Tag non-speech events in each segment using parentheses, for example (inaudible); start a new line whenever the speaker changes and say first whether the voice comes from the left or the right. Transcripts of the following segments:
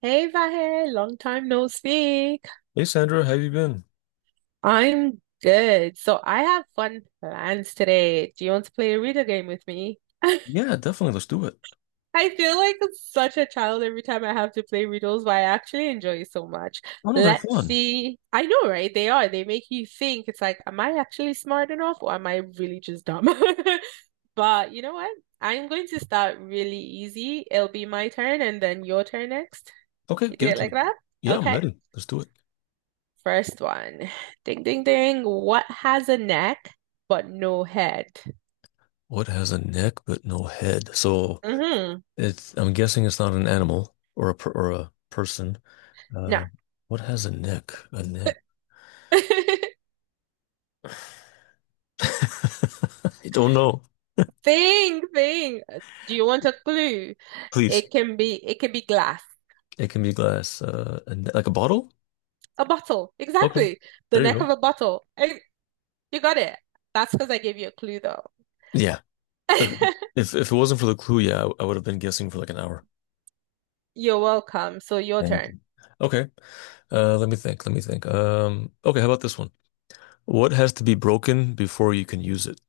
right: Hey Vahe, long time no speak.
left: Hey Sandra, how you been?
right: I'm good. So I have fun plans today. Do you want to play a riddle game with me? (laughs)
left: Yeah, definitely. Let's do it.
right: I feel like such a child every time I have to play riddles, but I actually enjoy it so much.
left: Oh no, they're
right: Let's
left: fun.
right: see. I know, right? They are. They make you think. It's like, am I actually smart enough or am I really just dumb? (laughs) But you know what? I'm going to start really easy. It'll be my turn and then your turn next.
left: Okay,
right: You do
left: give it
right: it
left: to
right: like
left: me.
right: that?
left: Yeah, I'm
right: Okay.
left: ready. Let's do it.
right: First one. Ding, ding, ding. What has a neck but no head?
left: What has a neck but no head? So
right: Mm-hmm.
left: it's I'm guessing it's not an animal or a per, or a person.
right: No.
left: Uh, what has a neck? A neck.
right: (laughs)
left: (laughs) I don't know.
right: Thing, thing. Do you want a clue?
left: Please.
right: It can be glass.
left: It can be glass. A ne- like a bottle?
right: A bottle.
left: Okay.
right: Exactly. The
left: There you
right: neck
left: go.
right: of a bottle. Eh, you got it. That's because I gave you a clue though.
left: Yeah. If it wasn't for the clue, yeah, I would have been guessing for like an hour.
right: (laughs) You're welcome. So your
left: Thank
right: turn.
left: you. Okay. Let me think. Let me think. Okay, how about this one? What has to be broken before you can use it?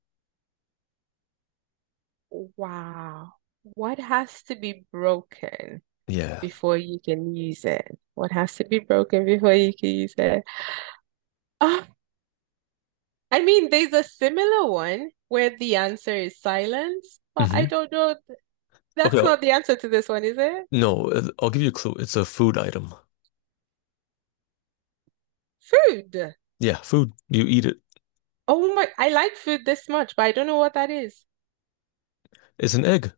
right: Wow. What has to be broken
left: Yeah.
right: before you can use it? What has to be broken before you can use it? Oh, I mean, there's a similar one where the answer is silence, but I
left: Hmm.
right: don't know.
left: Okay.
right: That's
left: I'll-
right: not the answer to this one, is it?
left: no, I'll give you a clue. It's a food item.
right: Food.
left: Yeah, food. You eat it.
right: Oh my, I like food this much, but I don't know what that is.
left: It's an egg.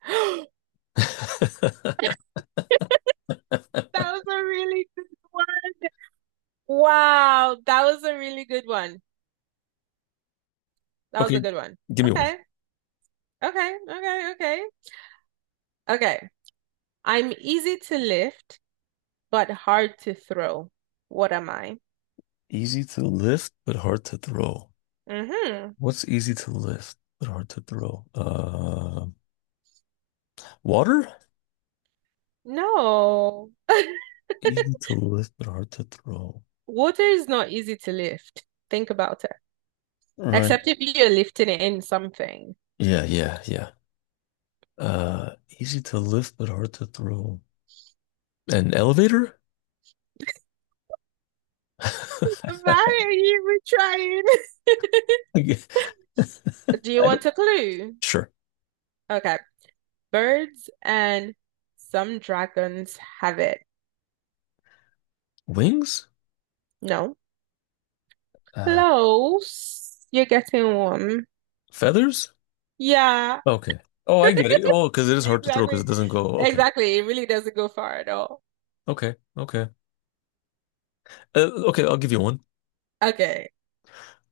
right: (gasps)
left: (laughs)
right: That was a really good one. Wow, that was a really good one. That was
left: Okay,
right: a good one.
left: give me one.
right: Okay, okay. Okay. I'm easy to lift, but hard to throw. What am I?
left: Easy to lift, but hard to throw.
right: Mm-hmm.
left: What's easy to lift, but hard to throw? Water?
right: No. (laughs)
left: Easy to lift, but hard to throw.
right: Water is not easy to lift. Think about it.
left: All right.
right: Except if you're lifting it in something.
left: Yeah, yeah, yeah. Uh, Easy to lift, but hard to throw. An elevator? (laughs)
right: Why are you even trying?
left: (laughs)
right: (laughs) Do you
left: I don't,
right: want a clue?
left: sure.
right: Okay. Birds and some dragons have it.
left: Wings?
right: No.
left: Uh,
right: Close. You're getting warm.
left: Feathers?
right: Yeah,
left: Okay. Oh, I get it. Oh, because it is hard to throw because it
right: exactly.
left: doesn't go. Okay.
right: Exactly. It really doesn't go far at all.
left: Okay. Okay. Uh, okay, I'll give you one.
right: Okay.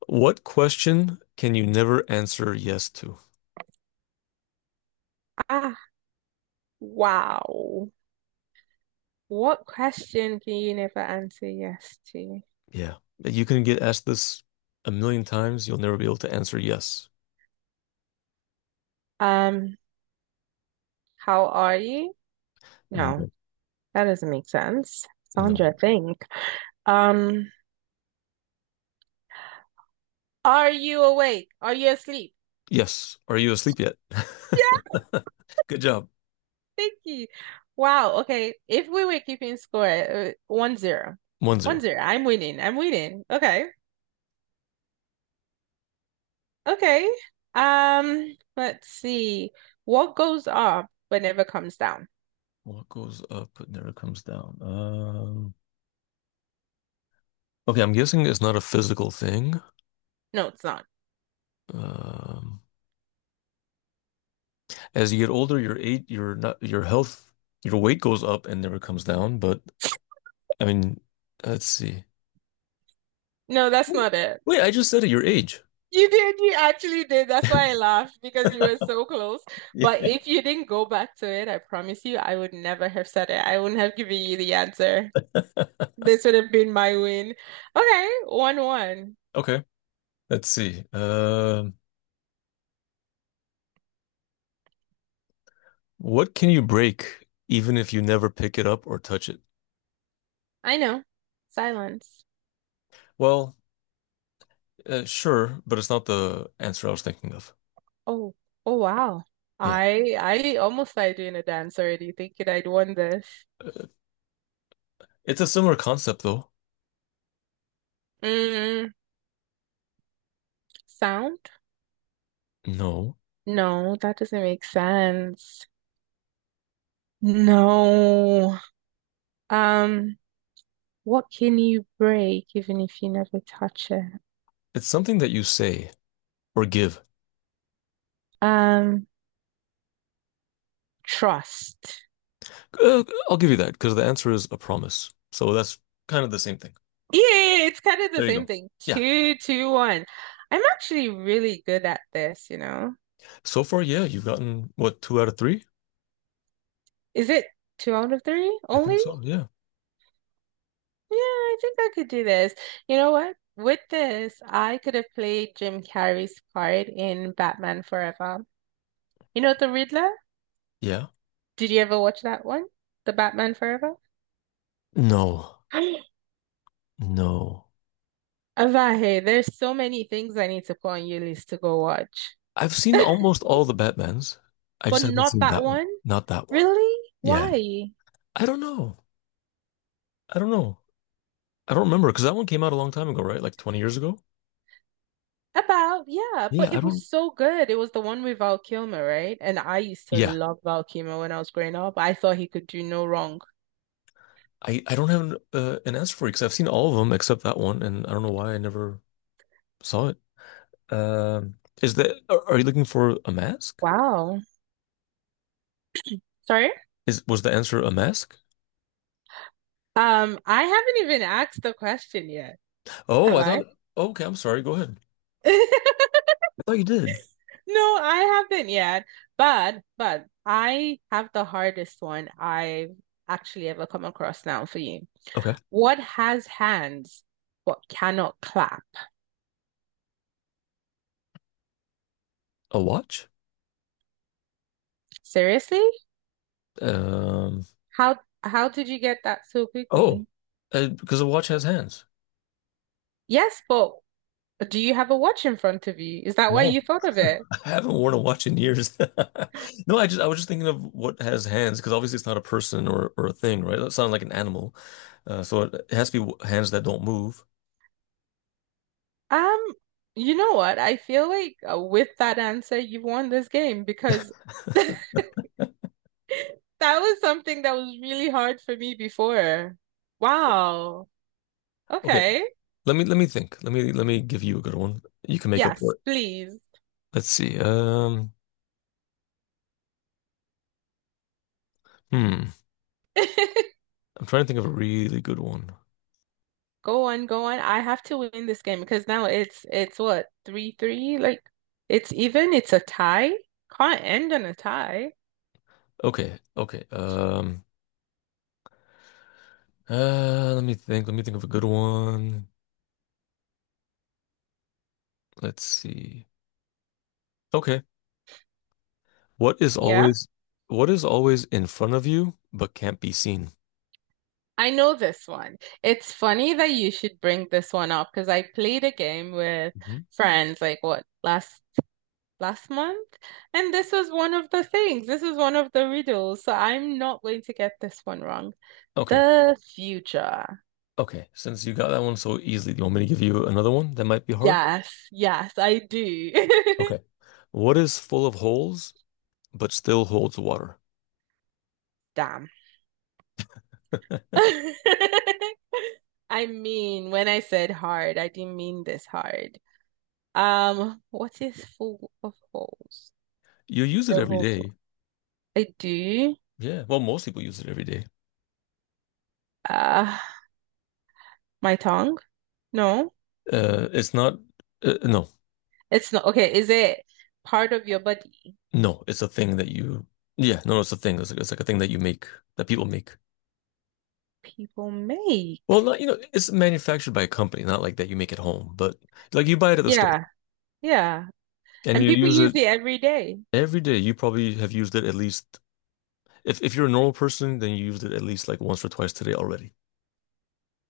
left: What question can you never answer yes to?
right: Ah, wow. What question can you never answer yes to?
left: Yeah. You can get asked this a million times. You'll never be able to answer yes.
right: Um, how are you? No.
left: No.
right: That doesn't make sense.
left: No.
right: Sandra, think. Um, are you awake? Are you asleep?
left: Yes. Are you asleep yet?
right: Yeah,
left: (laughs) Good job.
right: thank you. Wow. Okay. If we were keeping score, 1-0.
left: One
right: One
left: zero.
right: zero. I'm winning. I'm winning. Okay. Okay. Let's see. What goes up but never comes down?
left: What goes up but never comes down? Okay, I'm guessing it's not a physical thing.
right: No, it's not.
left: Um, as you get older, your age, your not your health, your weight goes up and never comes down. But I mean, let's see.
right: No, that's not it.
left: Wait, I just said it, your age.
right: You did, you actually did. That's why I laughed because you were so close. But
left: Yeah.
right: if you didn't go back to it, I promise you, I would never have said it. I wouldn't have given you the answer. This would have been my win. Okay, 1-1.
left: Okay, let's see. What can you break even if you never pick it up or touch it?
right: I know. Silence.
left: Well, sure, but it's not the answer I was thinking of.
right: Oh, oh wow.
left: Yeah,
right: I almost started doing a dance already, thinking I'd won this.
left: uh, it's a similar concept though.
right: Mm, sound?
left: No,
right: No, that doesn't make sense. No. Um, what can you break even if you never touch it?
left: it's something that you say or give.
right: Um, trust.
left: Uh, I'll give you that because the answer is a promise. So that's kind of the same thing.
right: Yeah, it's kind of the
left: There you
right: same
left: go.
right: thing.
left: Yeah.
right: Two, two, one. I'm actually really good at this, you know.
left: So far, yeah, you've gotten what, two out of three?
right: Is it two out of three
left: I think
right: only?
left: so. Yeah.
right: Yeah, I think I could do this. You know what? With this, I could have played Jim Carrey's part in Batman Forever. You know, The Riddler?
left: Yeah.
right: Did you ever watch that one? The Batman Forever?
left: No,
right: (gasps) Avahe,
left: no.
right: there's so many things I need to put on your list to go watch.
left: I've seen
right: (laughs)
left: almost all the Batmans. I
right: But
left: just haven't
right: not
left: seen
right: that
left: that one.
right: one.
left: Not that one.
right: Really?
left: Yeah.
right: Why?
left: I don't know. I don't know. I don't remember because that one came out a long time ago, right? Like 20 years ago.
right: About, yeah,
left: Yeah,
right: but
left: I
right: it was
left: don't.
right: so good. It was the one with Val Kilmer, right? And I used to
left: Yeah,
right: love Val Kilmer when I was growing up. I thought he could do no wrong.
left: I don't have an answer for you because I've seen all of them except that one, and I don't know why I never saw it. Um, is that are you looking for a mask?
right: Wow. Sorry?
left: Is was the answer a mask?
right: I haven't even asked the question yet,
left: Oh,
right: have
left: I
right: I?
left: thought. Okay, I'm sorry. Go ahead.
right: (laughs)
left: I thought you did.
right: No, I haven't yet. But I have the hardest one I've actually ever come across now for you.
left: Okay.
right: What has hands but cannot clap?
left: A watch?
right: Seriously?
left: Um.
right: How how did you get that so
left: Oh,
right: quickly?
left: because a watch has hands.
right: Yes, but do you have a watch in front of you? Is that why
left: No.
right: you
left: (laughs)
right: thought of it?
left: I haven't worn a watch in years. (laughs) No, I just I was just thinking of what has hands because obviously it's not a person or a thing, right? That sounds like an animal. So it has to be w- hands that don't move.
right: Um, you know what? I feel like with that answer, you've won this game because (laughs) that was something that was really hard for me before. Wow.
left: Okay,
right: Okay.
left: let me think. Let me give you a good one. You can make up for
right: Yes,
left: it.
right: please.
left: Let's see. Hmm.
right: (laughs)
left: I'm trying to think of a really good one.
right: Go on, go on. I have to win this game because now it's what, three three? Like it's even, it's a tie. Can't end on a tie.
left: Okay, okay. Let me think. Let me think of a good one. Let's see. Okay. What is
right: Yeah.
left: always what is always in front of you but can't be seen?
right: I know this one. It's funny that you should bring this one up because I played a game with
left: Hmm.
right: friends like what last month, and this was one of the things. This was one of the riddles, so I'm not going to get this one wrong.
left: Okay.
right: The future.
left: Okay. Since you got that one so easily, do you want me to give you another one that might be hard?
right: Yes, yes, I do.
left: Okay. What is full of holes but still holds water?
right: (laughs) Damn.
left: (laughs)
right: (laughs) I mean, when I said hard, I didn't mean this hard. What is full of holes?
left: You use it
right: Still
left: every
right: holds.
left: day.
right: I do.
left: Yeah. Well, most people use it every day.
right: Uh, my tongue? No,
left: It's not no.
right: it's not. Okay, is it part of your body?
left: No, it's a thing that you Yeah, no, no, it's a thing. It's like a thing that you make that people make.
right: People
left: Well,
right: make.
left: not, you know, it's manufactured by a company, not like that you make it home, but like you buy it at the store
right: Yeah, yeah.
left: and
right: And
left: you
right: people
left: use
right: use
left: it
right: it every day.
left: every day. You probably have used it at least, if you're a normal person, then you used it at least like once or twice today already.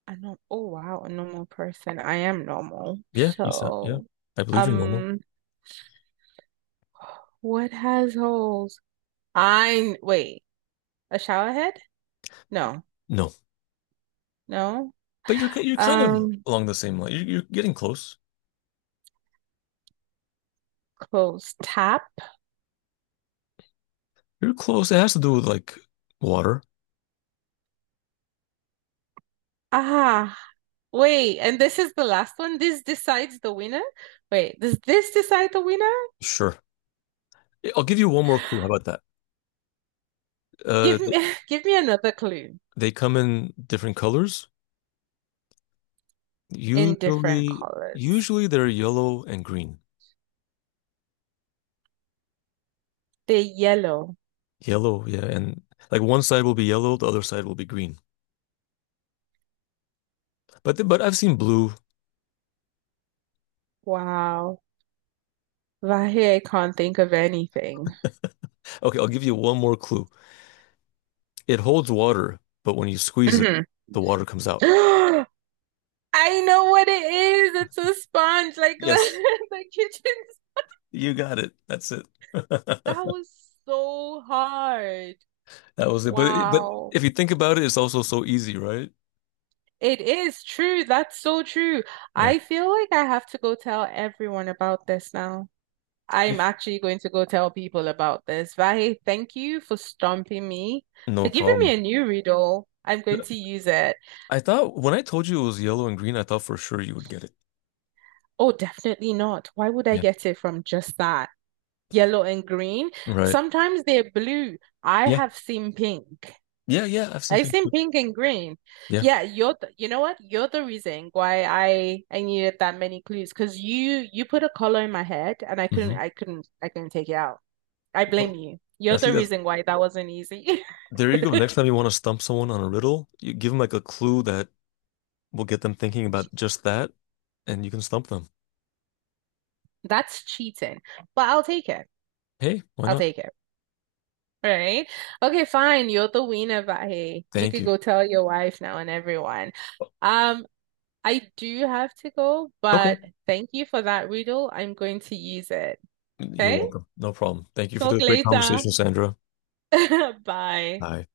right: I know. Oh, wow. A normal person. I am normal.
left: Yeah, you sound, yeah,
right: So,
left: I believe you're normal.
right: um, what has holes? I, wait, a shower head? No,
left: No,
right: no.
left: but you're, ki- you're kind of
right: Um,
left: along the same line. You're getting close.
right: close tap.
left: You're close. It has to do with like water.
right: Ah, wait. And this is the last one. This decides the winner. Wait, does this decide the winner?
left: Sure. I'll give you one more clue. How about that? Uh,
right: Give me (laughs) give me another clue
left: they come in different colors.
right: in different
left: Usually,
right: colors.
left: usually they're yellow and green.
right: They're yellow.
left: Yellow, yeah, and like one side will be yellow, the other side will be green. But I've seen blue.
right: Wow. Vahe, I can't think of anything.
left: Okay, I'll give you one more clue. It holds water, but when you squeeze it,
right: Hmm.
left: the water comes out.
right: (gasps) I know what it is. It's a sponge, like
left: Yes,
right: the, (laughs) the kitchen.
left: you got it. That's it.
right: That
left: (laughs)
right: was so hard.
left: That was it. But
right: Wow.
left: if you think about it, it's also so easy, right?
right: It is true. That's so true.
left: Yeah.
right: I feel like I have to go tell everyone about this now. I'm
left: I-
right: actually going to go tell people about this. Vahe, thank you for stomping me, for
left: No
right: giving me
left: problem.
right: a new riddle. I'm going to use it.
left: I thought when I told you it was yellow and green, I thought for sure you would get it.
right: Oh, definitely not. Why would I
left: Yeah.
right: get it from just that? Yellow and green.
left: Right.
right: Sometimes they're blue. I
left: Yeah.
right: have seen pink.
left: Yeah, I've seen
right: I've
left: pink.
right: seen
left: Too.
right: pink and green.
left: Yeah.
right: Yeah, you're the, you know what? You're the reason why I needed that many clues because you put a color in my head and I couldn't
left: Hmm.
right: take it out. I
left: Well,
right: blame you.
left: I
right: You're the
left: think that's
right: reason why that wasn't easy.
left: There you
right: (laughs)
left: go. Next time you want to stump someone on a riddle, you give them like a clue that will get them thinking about just that, and you can stump them.
right: That's cheating. But I'll take it.
left: Hey, why
right: I'll
left: not?
right: take it. Right? Okay, fine. You're the winner, but hey, you
left: Thank
right: could
left: you.
right: go tell your wife now and everyone. Um, I do have to go,
left: Okay.
right: but thank you for that riddle. I'm going to use it.
left: You're
right: Okay?
left: welcome. No problem. Thank you for
right: Talk
left: the great
right: later.
left: conversation, Sandra.
right: (laughs) Bye.
left: Bye.